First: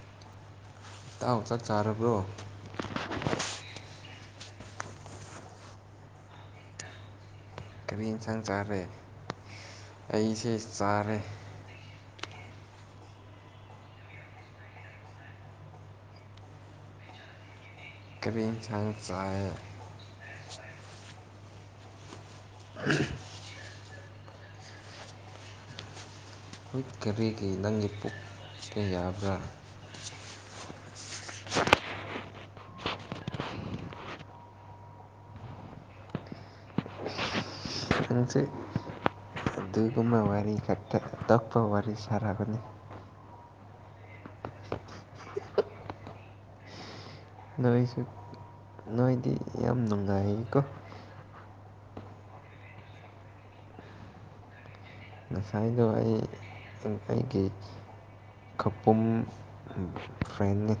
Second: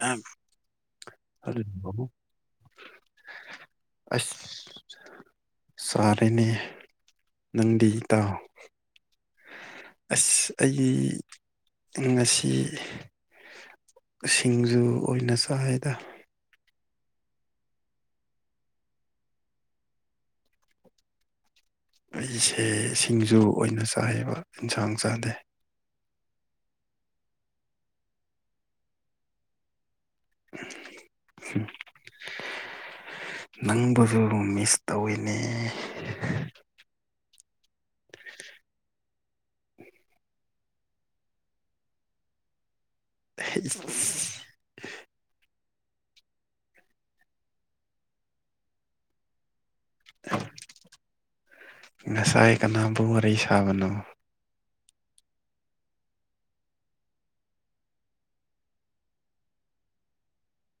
ꯑ ꯇꯥꯎ ꯆꯥꯛ ꯆꯥꯔꯕ꯭ꯔꯣ ꯑꯁ ꯁꯔꯦꯅꯦ ꯀꯔꯤ ꯌꯦꯟꯁꯥꯡ ꯆꯥꯔꯦ ꯑꯁ ꯑꯩꯁꯦ ꯑꯩ ꯆꯥꯔꯦ ꯉꯁꯤ ꯁꯤꯡꯖꯨ ꯑꯣꯏꯅ ꯆꯥꯏꯗ ꯀꯔꯤꯟꯁꯟꯁꯦ ꯑꯩꯁꯦ ꯏꯁꯤꯡꯁꯨ ꯑꯣꯏꯅ ꯆꯥꯏꯦꯕ ꯏꯟꯁꯥꯡ ꯆꯥꯗꯦ ꯍꯣꯏ ꯀꯔꯤꯒꯤ ꯅꯪꯒꯤ ꯄꯨꯛꯀꯦ ꯌꯥꯕ꯭ꯔꯥ [unintelligible] ꯅꯪꯕꯨꯁꯨ ꯃꯤꯁ ꯇꯧꯋꯤꯅꯦ ꯁꯦ ꯗꯨꯒꯨꯃ ꯋꯥꯔꯤꯔꯤ ꯀꯇ ꯇꯛꯄ ꯋꯥꯔꯤꯔꯤ ꯁꯔꯥꯒ [unintelligible] ꯅꯣꯏꯁꯨ ꯅꯣꯏꯗꯤ ꯌꯥꯝ ꯅꯨꯡꯉꯥꯏꯀꯣ ꯉꯁꯥꯏ ꯀꯅꯥꯕꯨ ꯋꯥꯔꯤꯩ ꯁꯥꯕꯅꯣ ꯉꯁꯥꯏꯗ ꯑꯩ ꯑꯩꯒꯤ ꯈꯄꯨꯝ ꯐ꯭ꯔꯥꯏꯅꯤ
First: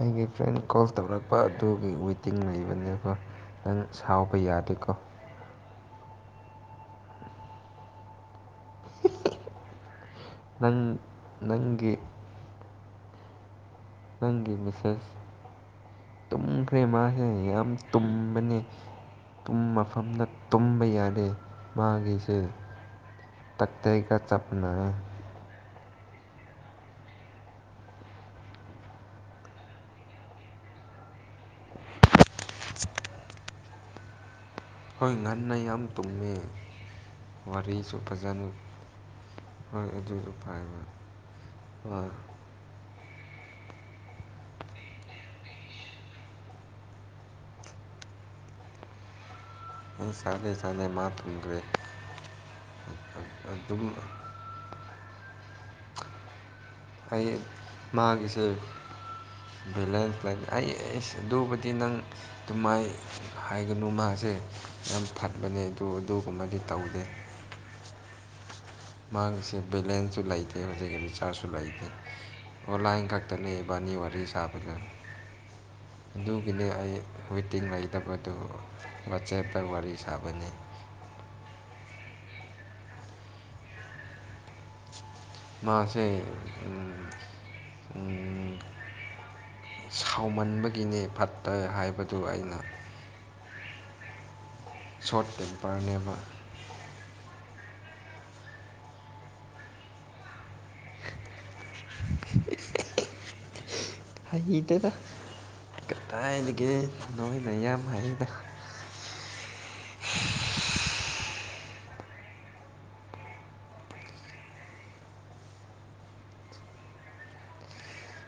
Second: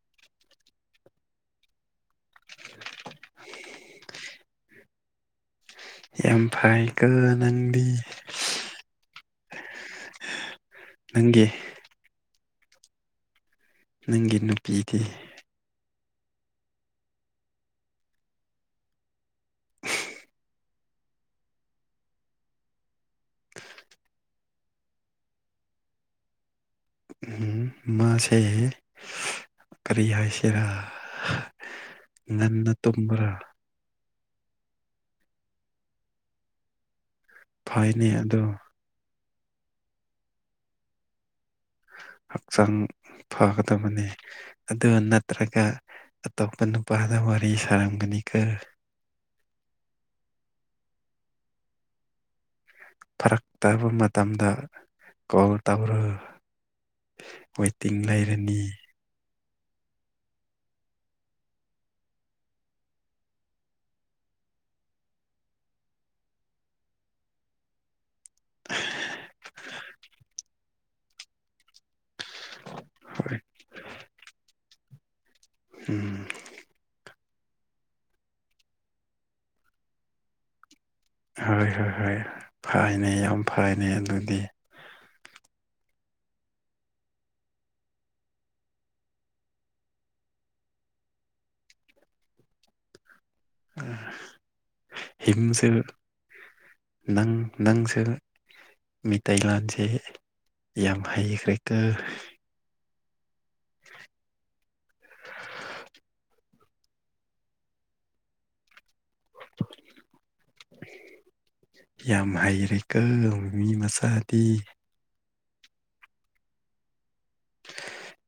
ꯑꯩꯒꯤ ꯐ꯭ꯔꯦꯟ ꯀꯣꯜ ꯇꯧꯔꯛꯄ ꯑꯗꯨꯒꯤ ꯋꯦꯇꯤꯡ ꯂꯩꯕꯅꯦꯀꯣ ꯅꯪ ꯁꯥꯎꯕ ꯌꯥꯗꯦꯀꯣ ꯑꯝꯐꯥꯏꯒ ꯅꯪꯗꯤ ꯅꯪ ꯅꯪꯒꯤ ꯅꯪꯒꯤ ꯃꯤꯁꯦꯁ ꯇꯨꯝꯈ꯭ꯔꯦ ꯃꯥꯁꯦ ꯌꯥꯝ ꯇꯨꯝꯕꯅꯤ ꯃꯐꯝꯗ ꯇꯨꯝꯕ ꯌꯥꯗꯦ ꯃꯥꯒꯤꯁꯦ ꯇꯀ ꯇꯩꯒ ꯆꯞꯅ ꯃꯥꯁꯍ ꯀꯔꯤ ꯍꯥꯏꯁꯤꯔꯥ ꯉꯟꯅ ꯇꯨꯝꯕ꯭ꯔꯥ ꯍꯣꯏ ꯉꯟꯅ ꯌꯥꯝ ꯇꯨꯝꯃꯤ ꯋꯥꯔꯤꯁꯨ ꯐꯩꯅꯦ ꯑꯗꯣ ꯐꯖꯅ ꯍꯣꯏ ꯑꯗꯨꯁꯨ ꯐꯥꯏ ꯐ ꯍꯛꯆꯥꯡ ꯐꯒꯗꯕꯅꯤ ꯑꯗꯨ ꯅꯠꯇ꯭ꯔꯒ ꯑꯇꯣꯞꯄ ꯅꯨꯄꯥꯗ ꯋꯥꯔꯤ ꯁꯥꯔꯝꯒꯅꯤ ꯈꯔ ꯎ ꯆꯗꯦ ꯆꯗꯦ ꯃꯥ ꯇꯈ꯭ꯔꯦ ꯐꯔꯛꯇꯕ ꯃꯇꯝꯗ ꯀꯣꯜ ꯇꯧꯔꯨ ꯑꯩ ꯋꯇꯤꯡ ꯂꯩꯔꯅꯤ ꯚꯦꯂꯦꯟꯁ ꯑꯩꯁ ꯑꯗꯨꯕꯨꯗꯤ ꯅꯪ ꯑꯗꯨꯃꯥꯏ ꯍꯥꯏꯒꯅꯨ ꯃꯥꯁꯦ ꯌꯥꯝ ꯐꯠꯕꯅꯦ ꯑꯗꯨ ꯑꯗꯨꯒꯨꯝꯕꯗꯤ ꯇꯧꯗꯦ ꯃꯥꯒꯤꯁꯦ ꯕꯦꯂꯦꯟꯁꯁꯨ ꯂꯩꯇꯦ ꯍꯧꯖꯤꯛꯀꯤ ꯔꯤꯆꯥꯔꯖꯁꯨ ꯂꯩꯇꯦ ꯑꯣ ꯂꯥꯏꯟ ꯍꯣꯏ ꯈꯛꯇꯅꯦꯕꯥꯅꯤ ꯋꯥꯔꯤ ꯁꯥꯕꯗ ꯎꯝ ꯑꯗꯨꯒꯤꯅꯦ ꯑꯩ ꯋꯤꯇꯤꯡ ꯂꯩꯇꯕꯗꯨ ꯋꯥꯆꯦꯞꯇ ꯋꯥꯔꯤ ꯁꯥꯕꯅꯤ ꯍꯣꯏ ꯍꯣꯏ ꯍꯣꯏ ꯐꯩꯅꯦ ꯌꯥꯝ ꯐꯩꯅꯦ ꯑꯗꯨꯗꯤ ꯃꯥꯁꯦ ꯁꯥꯎꯃꯟꯕꯒꯤꯅ‌ꯦ ꯐꯠꯇꯦ ꯍꯥꯏꯕꯗꯨ ꯑꯩꯅ ꯑ ꯁꯣꯔꯠ ꯍꯤꯝꯁ‌ꯦ ꯇꯦꯝꯄꯔꯅꯦꯕ ꯅꯪ ꯅꯪꯁꯦ ꯃꯤꯇꯩ ꯂꯥꯟꯁꯦ ꯌꯥꯝ ꯍꯩꯈ꯭ꯔꯦꯀꫭ ꯍꯩꯏꯇ‌ꯦꯗ ꯀꯗꯥꯏꯗꯒꯤ ꯅꯣꯏꯅ ꯌꯥꯝ ꯍꯩꯗ [unintelligible] ꯌꯥꯝ ꯍꯩꯔꯦꯀꯪ ꯃꯤ ꯃꯆꯥꯗꯤ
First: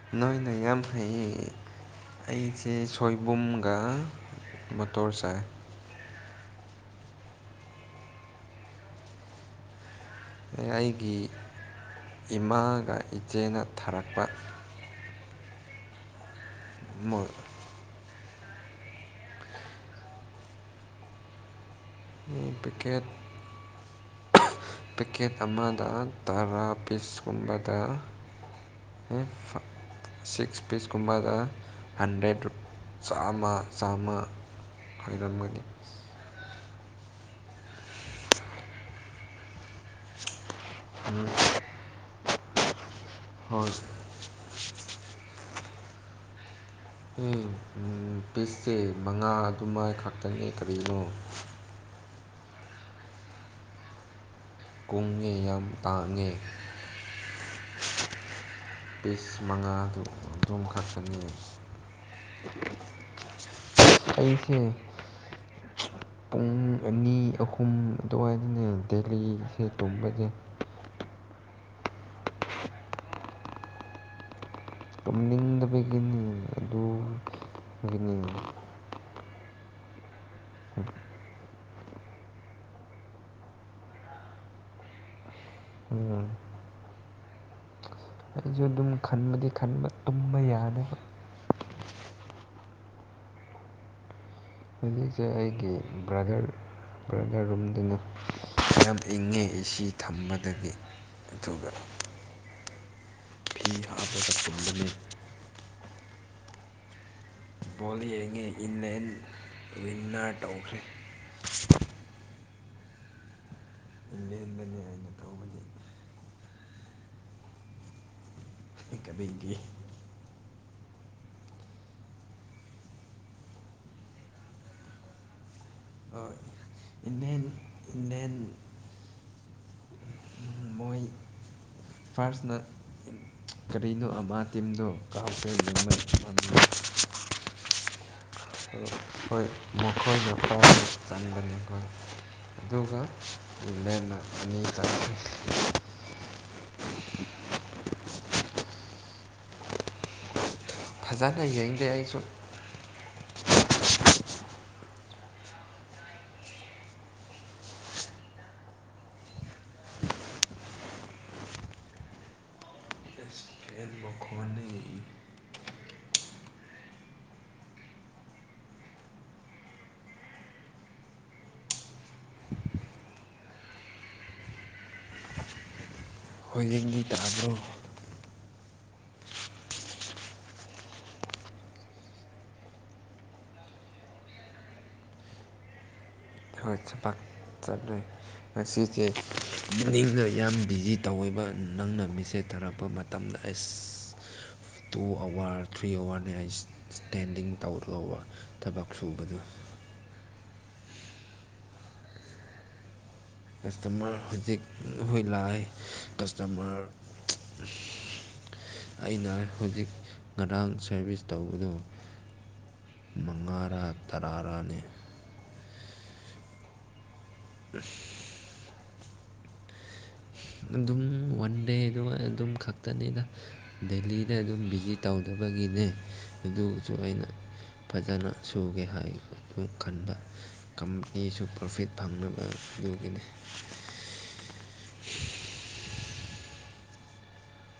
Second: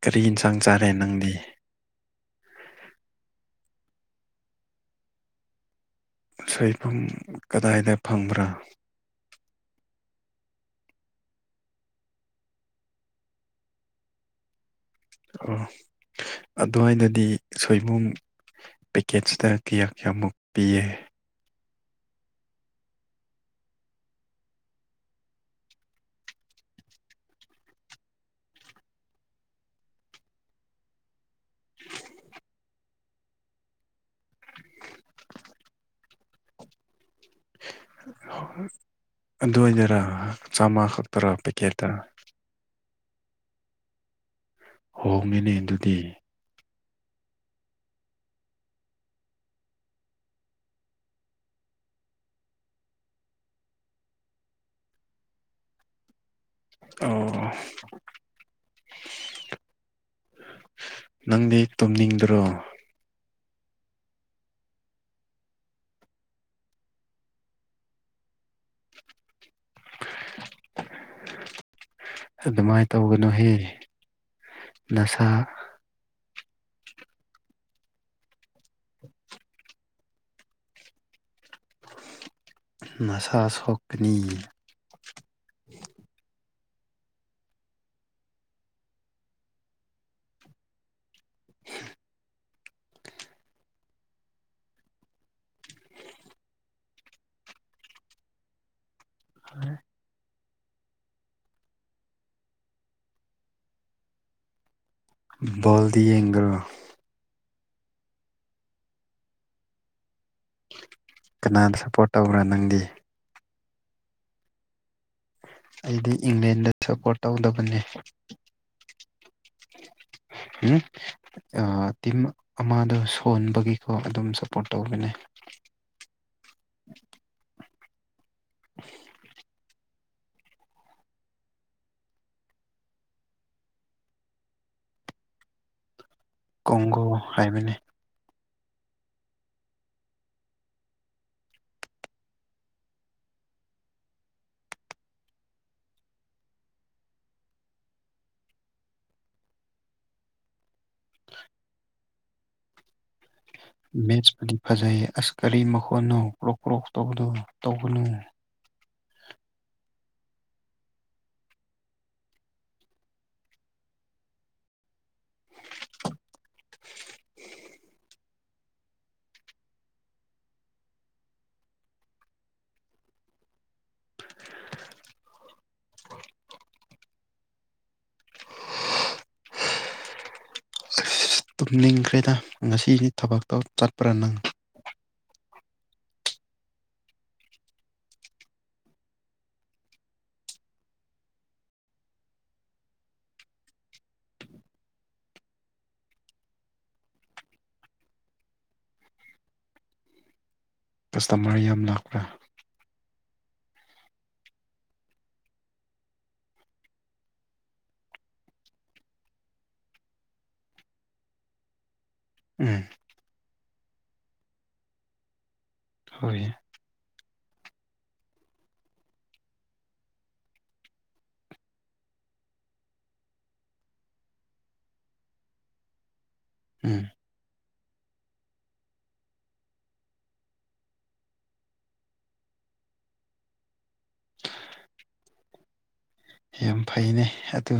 ꯀꯔꯤ ꯅꯣꯏꯅ ꯏꯟꯁꯥꯡ ꯌꯥꯝ ꯆꯥꯔꯦ ꯅꯪꯗꯤ ꯍꯩꯌ‌ꯦ ꯑꯩꯁꯦ ꯁꯣꯏꯕꯨꯝꯒ ꯃꯣꯇꯣꯔ ꯆꯥꯏ ꯁꯣꯏꯐꯨꯝ ꯀꯗꯥꯏꯗ ꯐꯪꯕ꯭ꯔꯥ ꯑꯩꯒꯤ ꯏꯃꯥꯒ ꯏꯆꯦꯅ ꯊꯥꯔꯛꯄ ꯑꯣ ꯑꯗꯨꯋꯥꯏꯗꯗꯤ ꯁꯣꯏꯕꯨꯝ ꯄꯦꯀꯦꯁꯇ ꯀꯌꯥ ꯀꯌꯥꯃꯨꯛ ꯄꯤꯌꯦ ꯑꯝ ꯄꯦꯀꯦꯠ ꯄꯦꯛꯀꯦꯠ ꯑꯃꯗ ꯇꯔꯥ ꯄꯤꯁ ꯀꯨꯝꯕꯗ ꯍ‌ꯦ ꯍꯛ ꯁꯤꯛꯁ ꯄꯤꯁꯀꯨꯝꯕꯒ ꯍꯟꯗ꯭ꯔꯦꯠ ꯔꯨꯞ ꯆꯥꯝꯃ ꯆꯥꯝꯃ ꯈꯣꯏꯔꯝꯒꯅꯤ ꯑꯗꯨꯋꯥꯏꯗꯔꯥ ꯆꯥꯝꯃꯥ ꯈꯛꯇꯔꯥ ꯄꯦꯀꯦꯠꯇ ꯍꯣꯏ ꯍꯣꯡꯉꯤꯅꯦ ꯑꯗꯨꯗꯤ ꯎꯝ ꯄꯤꯁꯁꯦ ꯃꯉꯥ ꯑꯗꯨꯃꯥꯏ ꯈꯛꯇꯅꯤ ꯀꯔꯤꯅꯣ ꯀꯨꯡꯉꯦ ꯌꯥꯝ ꯇꯥꯡꯉꯦ ꯑꯣ ꯄꯤꯁ ꯃꯉꯥꯗꯨ ꯑꯗꯨꯝ ꯈꯠꯇꯅ‌ꯦ ꯅꯪꯗꯤ ꯇꯨꯝꯅꯤꯡꯗ꯭ꯔꯣ ꯑꯩꯁ‌ꯦ ꯄꯨꯡ ꯑꯅꯤ ꯑꯍꯨꯝ ꯑꯗꯨꯋꯥꯏꯗꯅꯦ ꯗꯦꯜꯂꯤ ꯁꯗ ꯇꯨꯝꯕꯖ‌ꯦ ꯑꯗꯨꯃꯥꯏꯅ ꯇꯧꯒꯅꯨꯍꯦ ꯅꯁꯥ ꯇꯨꯝꯅꯤꯡꯗꯕꯒꯤꯅꯤ ꯑꯗꯨꯒꯤꯅꯤ [unintelligible] ꯅꯁꯥ ꯁꫭꯛꯀꯅꯤ ꯎꯝ ꯑꯩꯁꯨ ꯑꯗꯨꯝ ꯈꯟꯕꯗꯤ ꯈꯟꯕ ꯇꯨꯝꯕ ꯌꯥꯗꯕ [unintelligible] ꯍꯧꯖꯤꯛꯁꯦ ꯑꯩꯒꯤ ꯕ꯭ꯔꯗꯔ ꯕ꯭ꯔꯗꯔ ꯑ‌ꯦ ꯑ‍ꯦ ꯁꯤ ꯊꯝꯕ ꯑꯗꯨꯒꯤ ꯑꯗꯨꯒ ꯐꯤ ꯍꯥꯞꯄꯗ ꯇꯨꯝꯕꯅ‌ꯦ ꯕꫭꯜꯗꯤ ꯌ‌ꯦꯡꯗ꯭ꯔꯣ ꯆ‌ꯦꯡꯉ‌ꯦ ꯏꯅ‌ꯦꯟ ꯋꯤꯟꯅꯔ ꯇꯧꯈ꯭ꯔꯦ ꯀꯅꯥꯗ ꯁꯞꯄꯣꯠ ꯇꯧꯕ꯭ꯔꯥ ꯅꯪꯗꯤ ꯏꯪꯂꯦꯟꯗꯅꯦ ꯑꯩꯅ ꯇꯧꯕꯗꯤ ꯑꯩꯗꯤ ꯏꯪꯂꯦꯟꯗ ꯁꯄꯣꯔꯠ ꯇꯧꯗꯕꯅꯤ ꯀꯥꯔꯤꯒꯤ ꯍꯨꯝ ꯑ ꯇꯤꯝ ꯑꯃꯗꯣ ꯁꯣꯟꯕꯒꯤꯀꯣ ꯑꯗꯨꯝ ꯁꯞꯄꯣꫪꯠ ꯇꯧꯕꯅ‌ꯦ ꯑ ꯏꯅꯦꯟ [unintelligible] ꯃꯣꯏ ꯐꯥꯔꯁꯅ ꯀꯔꯤꯅꯣ ꯑꯃ ꯇꯤꯝꯗꯣ ꯀꯥꯎꯈꯔ‌ꯦ ꯀꯣꯡꯒꯣ ꯍꯥꯏꯕꯅꯦ ꯍꯣꯏ ꯃꯈꯣꯏꯅ ꯄꯥꯏ ꯆꯟꯕꯅꯤꯀꫭ ꯑꯗꯨꯒ ꯂ‌ꯦꯝꯅ ꯑꯅꯤ ꯆꯟꯈꯔ꯭ꯦ ꯐꯖꯅ ꯌꯦꯡꯗꯦ ꯑꯩꯁꯨ ꯃꯦꯠꯁꯄꯨꯗꯤ ꯐꯖꯩꯌ‌ꯦ ꯑꯁ ꯀꯔꯤ ꯃꯈꯣꯟꯅꯣ ꯀ꯭ꯔꯣꯛ ꯀ꯭ꯔꯣꯛ ꯇꯧꯕꯗꯨ ꯇꯧꯒꯅꯨ ꯐꯦꯟ ꯃꯈꯣꯟꯅ [unintelligible] ꯒꯤꯗ ꯍꯥꯏꯕꯣ ꯑꯁ ꯇꯨꯝꯅꯤꯡꯈ꯭ꯔꯦꯗ ꯉꯁꯤꯗꯤ ꯊꯕꯛꯇꯣ ꯆꯠꯄ꯭ꯔꯥ ꯅꯪ ꯍꯠ ꯆꯄ ꯆꯠꯂꯦ ꯉꯁꯤꯁꯦ ꯄꯨꯛꯅꯤꯡꯅ ꯌꯥꯝ ꯕꯤꯖꯤ ꯇꯧꯋꯦꯕ ꯅꯪꯅ ꯃꯤꯁꯦꯖ ꯊꯥꯔꯛꯄ ꯃꯇꯝꯗ ꯑꯩ ꯇꯨ ꯑꯋꯥꯔ ꯊ꯭ꯔꯤ ꯑꯋꯥꯔꯅꯦ ꯑꯩ ꯏꯁꯇꯦꯟꯗꯤꯡ ꯇꯧꯕ ꯊꯕꯛ ꯁꯨꯕꯗꯨꯣ [inaudible] ꯀꯁꯇꯃꯔ ꯌꯥꯝ ꯂꯥꯛꯄ꯭ꯔꯥ ꯀꯁꯇꯃꯔ ꯍꯧꯖꯤꯛ ꯑꯩꯏ ꯂꯥꯛꯑ ꯀꯁꯇꯃꯔ ꯑꯩꯅ ꯍꯧꯖꯤꯛ ꯉꯔꯥꯡ ꯁꯥꯔꯚꯤꯁ ꯇꯧꯕꯗꯣ ꯎꯝ ꯃꯉꯥꯔꯥ ꯇꯔꯥꯔꯥꯅꯤ ꯍꯣꯏ ꯑ ꯑꯗꯨꯝ ꯋꯥꯟ ꯗꯦꯗ ꯑꯗꯨꯝ ꯈꯛꯇꯅꯤꯅ ꯗꯦꯂꯤꯗ ꯑꯗꯨꯝ ꯚꯤꯖꯤꯠ ꯇꯧꯗꯕ ꯒꯤꯒꯤꯅꯦ ꯑꯗꯨꯁꯨ ꯎꯝ ꯑꯩꯅ ꯐꯖꯅ ꯁꯨꯒꯦ ꯍꯥꯏꯕꯗꯨ ꯈꯟꯕ ꯀꯝꯄꯅꯤꯁꯨ ꯄ꯭ꯔꯣꯐꯤꯠ ꯐꯪꯅꯕ ꯑꯗꯨꯒꯤꯅꯦ ꯌꯥꯝ ꯐꯩꯅꯦ ꯑꯗꯨ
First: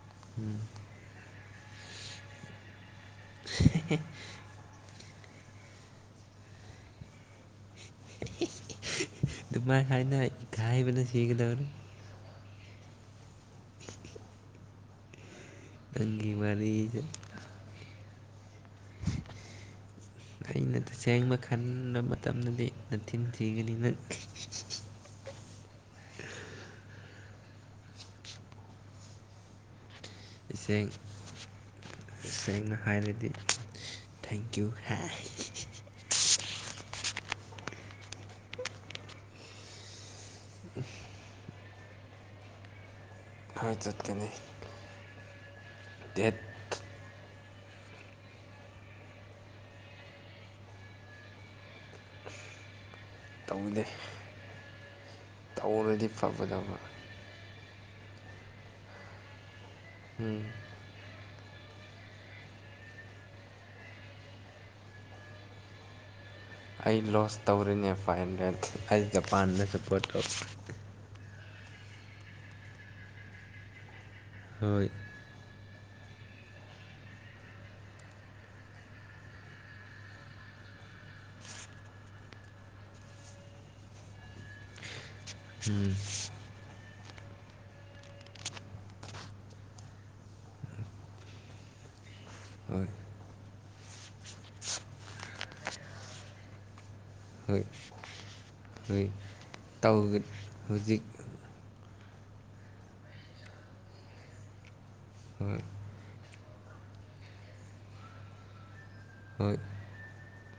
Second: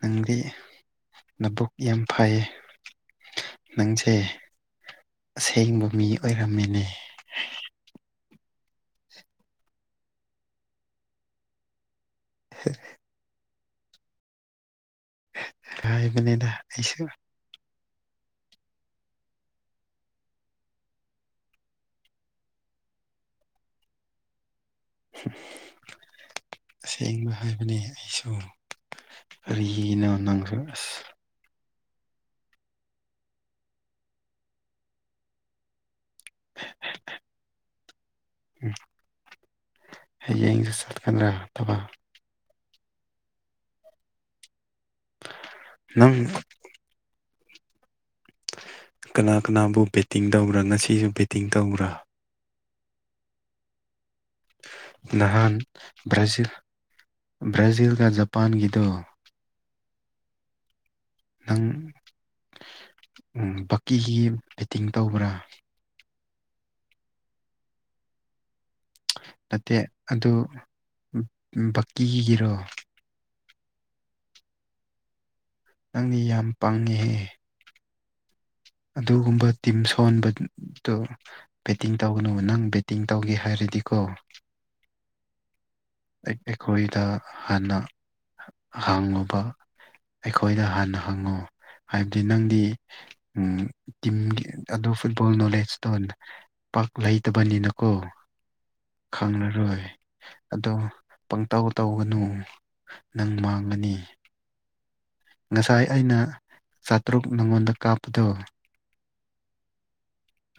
ꯅꯪꯗꯤ ꯂꯕꯨꯛ ꯌꯥꯝ ꯐꯩꯌꯦ ꯅꯪꯁꯦ ꯑꯁꯦꯡꯕ ꯃꯤ ꯑꯣꯏꯔꯝꯃꯤꯅꯦ ꯗꯨꯃꯥꯏ ꯍꯥꯏꯅꯔꯗꯤ ꯏꯀꯥꯏꯕꯅꯥ ꯁꯤꯒꯤ ꯇꯧꯏ ꯐ ꯑꯪꯒꯤ ꯍꯥꯏꯕꯅꯤꯗ ꯃꯔꯤꯗ ꯑꯩꯁꯨ [inaudible] ꯑꯩꯅ ꯇꯁꯦꯡꯕ ꯈꯟꯕ ꯃꯇꯝꯗꯗꯤ ꯅꯊꯤꯟ ꯊꯤꯒꯅꯤꯅ ꯑꯁꯦꯡꯕ ꯍꯥꯏꯕꯅꯤ ꯑꯩꯁꯨ ꯀꯔꯤꯅꯣ ꯅꯪꯁꯦ ꯏꯁꯦꯡ ꯑꯁ ꯁꯦꯡꯅ ꯍꯥꯏꯔꯗꯤ ꯊꯦꯡꯀ꯭ꯌꯨ ꯍꯥꯏ [inaudible] ꯎ ꯍ ꯌꯦꯡꯁ ꯆꯠꯀꯗ꯭ꯔꯥ ꯊꯕ ꯍꯣꯏ ꯆꯠꯀꯅꯤ ꯎꯝ ꯗꯦꯠ ꯀꯅꯥ ꯀꯅꯥꯕꯨ ꯕꯦꯠꯇꯤꯡ ꯇꯧꯕ꯭ꯔꯥ ꯉꯁꯤꯁꯨ ꯕꯦꯠꯇꯤꯡ ꯇꯧꯕ꯭ꯔꯥ ꯇꯧꯗꯦ ꯅꯍꯥꯟ ꯇꯧꯔꯗꯤ ꯕ꯭ꯔꯥꯖꯤꯜ ꯐꯒꯗꯕ ꯕ꯭ꯔꯥꯖꯤꯜꯒ ꯖꯄꯥꯟꯒꯤꯗꯣ ꯎꯝ ꯈꯤꯇꯪ ꯕꯛꯀꯤꯒꯤ ꯐꯤꯠꯇꯤꯡ ꯇꯧꯕ꯭ꯔꯥ ꯑꯩ ꯂꯣꯁ ꯇꯧꯔꯤꯅꯦ ꯐꯥꯏꯚ ꯍꯟꯗ꯭ꯔꯦꯠ ꯑꯩ ꯖꯄꯥꯟꯗ ꯁꯞꯄꯣꯔꯠ ꯇꯧ ꯕꯀꯤꯒꯤꯔꯣ ꯍꯣꯏ ꯅꯪꯗꯤ ꯌꯥꯝ ꯄꯥꯡꯉꯤꯍꯦꯍ ꯑꯗꯨꯒꯨꯝꯕ ꯇꯤꯝ ꯁꯣꯟꯕꯗꯨ ꯕꯦꯇꯤꯡ ꯇꯧꯒꯅꯨꯕ ꯅꯪ ꯕꯦꯇꯤꯡ ꯇꯧꯒꯦ ꯍꯥꯏꯔꯗꯤ ꯈꯣ [inaudible] ꯎꯝ ꯑꯩꯈꯣꯏꯗ ꯍꯥꯟꯅ ꯍꯥꯡꯉꯨꯕ ꯑꯩꯈꯣꯏꯗ ꯍꯥꯟꯅ ꯍꯥꯡꯉꯨ ꯍꯥꯏꯕꯗꯤ ꯅꯪꯗꯤ ꯍꯣꯏ ꯇꯤꯝꯒꯤ ꯑꯗꯨ ꯐꯨꯠꯕꯣꯜ ꯅꯣꯂꯦꯖꯇꯣ ꯄꯥꯛ ꯂꯩꯇꯕꯅꯤꯅꯀꯣ ꯍ ꯈꯪꯉꯔꯣꯏ ꯑꯗꯣ ꯄꯪꯇꯥꯎ ꯇꯧꯒꯅꯨ ꯅꯪ ꯃꯥꯡꯒꯅꯤ ꯍꯣꯏ ꯉꯁꯥꯏ ꯑꯩꯅ ꯆꯥꯇ꯭ꯔꯨꯛ ꯅꯉꯣꯟꯗ ꯀꯥꯞꯄꯗꯣ ꯍꯣꯏ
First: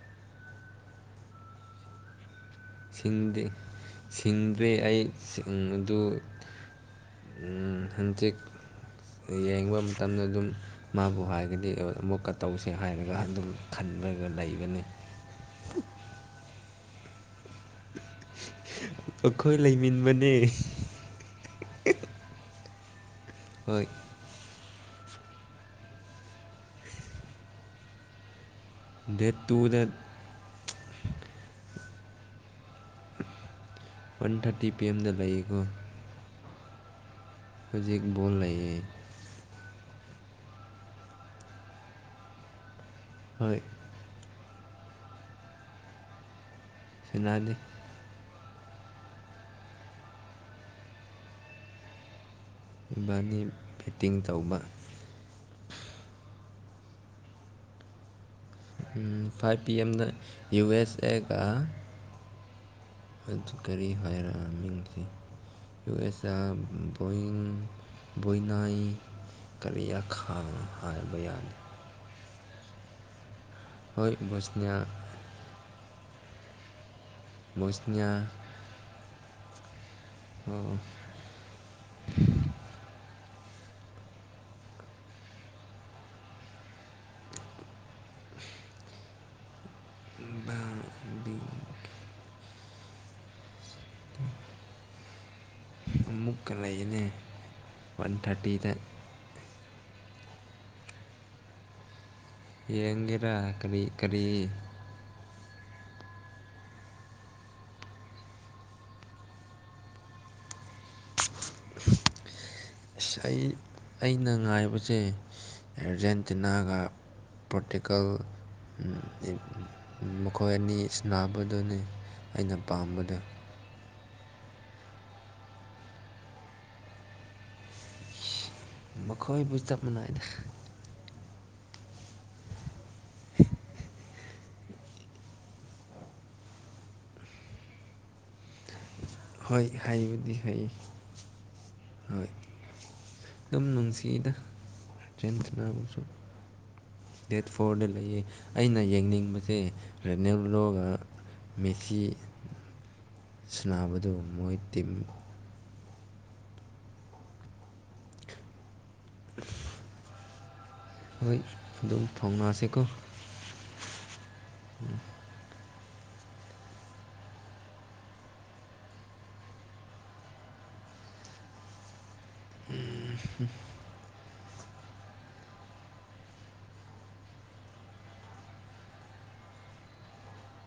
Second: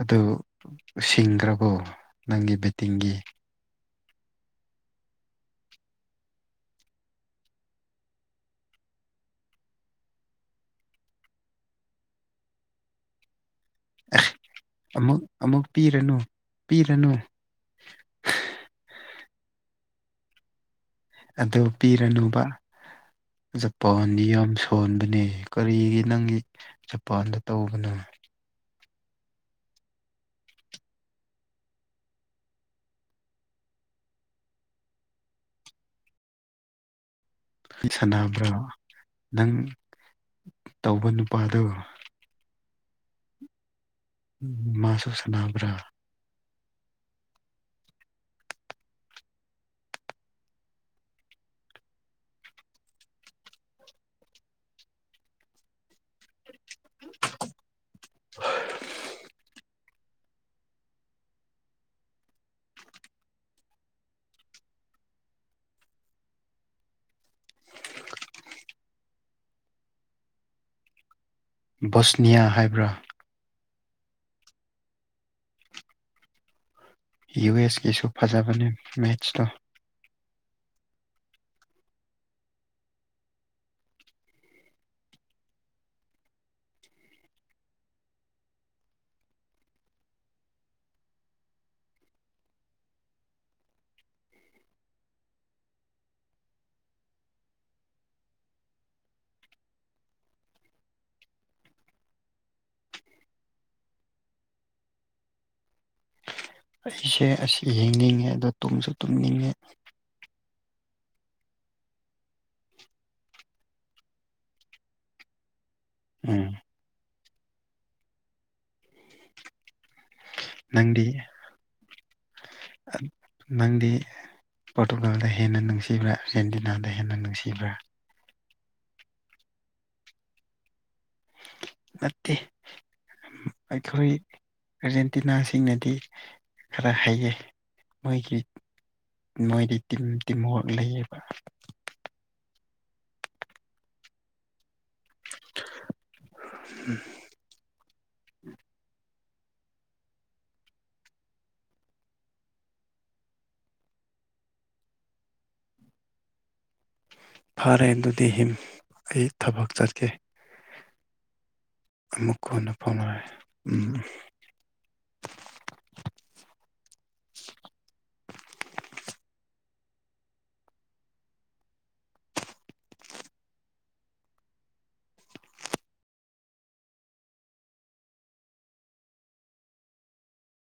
ꯑꯗꯨ ꯁꯤꯡꯈ꯭ꯔꯕꯣ ꯅꯪꯒꯤ ꯕꯦꯠꯇꯤꯡꯒꯤ ꯁꯤꯡꯗ꯭ꯔꯤ ꯑꯩꯁꯤꯡ ꯑꯗꯨ ꯍꯟꯇꯤꯛ ꯌꯦꯡꯕ ꯃꯇꯝꯗ ꯑꯗꯨꯝ ꯃꯥꯕꯨ ꯍꯥꯏꯔꯒꯗꯤ ꯑꯃꯨꯛꯀ ꯇꯧꯁꯦ ꯍꯥꯏꯔꯒ ꯑꯗꯨꯝ ꯈꯟꯂꯒ ꯂꯩꯕꯅꯤ ꯑꯃꯨꯛ ꯑꯃꯨꯛ ꯄꯤꯔꯅꯨ ꯄꯤꯔꯅꯨ ꯑꯩꯈꯣꯏ ꯂꯩꯃꯤꯕꯅꯦ ꯑꯗꯨ ꯄꯤꯔꯅꯨꯕ ꯆ ꯍꯣꯏ ꯆꯖꯄ ꯅꯤꯌꯣꯝ ꯁ ꯐꯣꯟꯕꯅꯦ ꯀꯔꯤꯒꯤ ꯅꯪꯒꯤ ꯖꯄꯥꯟꯗ ꯇꯧꯕꯅꯣ ꯗꯠꯇꯨꯗ ꯋꯥꯟ ꯊꯥꯔꯇꯤ ꯄꯤ ꯑꯦꯝꯗ ꯂꯩꯌꯦꯀꯣ ꯑꯩ ꯍꯧꯖꯤꯛ ꯕꯣꯜ ꯁꯥꯟꯅꯕ꯭ꯔꯥ ꯂꯩꯌꯦ ꯅꯪ ꯇꯧꯕ ꯅꯨꯄꯥꯗꯣ ꯍꯣꯏ ꯃꯥꯁꯨ ꯁꯅꯕ꯭ꯔꯥ ꯐꯅꯥꯜꯗꯦ ꯕꯥꯅꯤ ꯦꯠꯇꯤꯡ ꯇꯧꯕ ꯍ [unintelligible] ꯐꯥꯏꯚ ꯄꯤ ꯑꯦꯝꯗ ꯌꯨ ꯑꯦꯁ ꯑꯦꯒ ꯑꯗꯨ ꯀꯔꯤ ꯍꯥꯏꯔꯛꯑꯃꯤꯡꯁꯦ ꯌꯨ ꯑꯦꯁ ꯑꯤꯡ ꯣꯏꯅꯥꯏ ꯀꯕꯤ ꯌꯥ ꯈꯥ ꯍꯥꯏꯕ ꯌꯥꯅꯤ ꯕꯁꯅꯤꯌꯥ ꯍꯥꯏꯕ꯭ꯔꯥ ꯍꯣꯏ ꯁꯅ ꯌꯨ ꯑꯦꯁ ꯀꯁꯨ ꯐꯖꯕꯅꯦ ꯃꯦꯠꯁꯇꯣ ꯑꯣ ꯑꯃꯨꯛꯀ ꯂꯩꯒꯅꯦ ꯋꯥꯟ ꯊꯥꯔꯇꯤꯗ ꯌꯦꯡꯒꯔꯥ ꯀꯔꯤ ꯀꯔꯤ ꯑꯩꯁꯦ ꯑꯁ ꯌꯦꯡꯅꯤꯡꯉꯦ ꯑꯗꯣ ꯇꯨꯝꯁꯨ ꯇꯨꯝꯅꯤꯡꯉꯦ ꯁ ꯑꯩ ꯑꯩꯅ ꯉꯥꯏꯕꯁꯦ ꯎꯝ ꯑꯔꯖꯦꯟꯇꯤꯅꯥꯒ ꯄ꯭ꯔꯣꯇꯤꯀꯜ ꯃꯈꯣꯏ ꯑꯅꯤ ꯅꯪꯗꯤ ꯁꯟꯅꯕꯗꯨꯅꯤ ꯑꯩꯅ ꯄꯥꯝꯕꯗ ꯅꯪꯗꯤ ꯄꯣꯔꯇꯨꯒꯥꯜꯗ ꯍꯦꯟꯅ ꯅꯨꯡꯁꯤꯕ꯭ꯔꯥ ꯑꯥꯔꯖꯦꯟꯇꯤꯅꯥꯗ ꯍꯦꯟꯅ ꯅꯨꯡꯁꯤꯕ꯭ꯔꯥ ꯃꯈꯣꯏꯕꯨ ꯆꯞ ꯃꯅꯥꯏꯗ ꯅꯠꯇꯦ ꯑꯩꯈꯣꯏ ꯑꯥꯔꯖꯦꯟꯇꯤꯅꯥꯁꯤꯡꯅꯗꯤ ꯈꯔ ꯍꯩꯌꯦꯩ ꯃꯣꯏꯒꯤ ꯍꯣꯏ ꯅꯣꯏꯗꯤ ꯇꯝ ꯍꯩꯕꯨꯗꯤ ꯇꯤꯃꯣꯛ ꯍꯩ ꯂꯩꯌꯦꯕ ꯍꯣꯏ ꯑꯗꯨꯝ ꯅꯨꯡꯁꯤꯅ ꯆꯦꯟꯕꯨꯁꯨ ꯗꯦꯠ ꯐꯣꯔꯗ ꯂꯩꯌꯦ ꯑꯩꯅ ꯌꯦꯡꯅꯤꯡꯕꯁꯦ ꯔꯦꯅꯦꯂꯣꯒ ꯃꯦꯊꯤ ꯁꯨꯕꯗꯨ ꯃꯣꯏ ꯇꯤꯝ ꯐꯔꯦ ꯑꯗꯨꯗꯤ ꯍꯝ ꯑꯩ ꯊꯕꯛ ꯆꯠꯀꯦ ꯍꯣꯏ ꯑꯗꯨꯝ ꯑꯃꯨꯛ ꯀꯣꯟꯅ ꯐꯣꯡꯅꯁꯤꯦꯀꯣ ꯎ ꯐꯥꯎꯅꯔꯦ ꯎꯝ ꯎ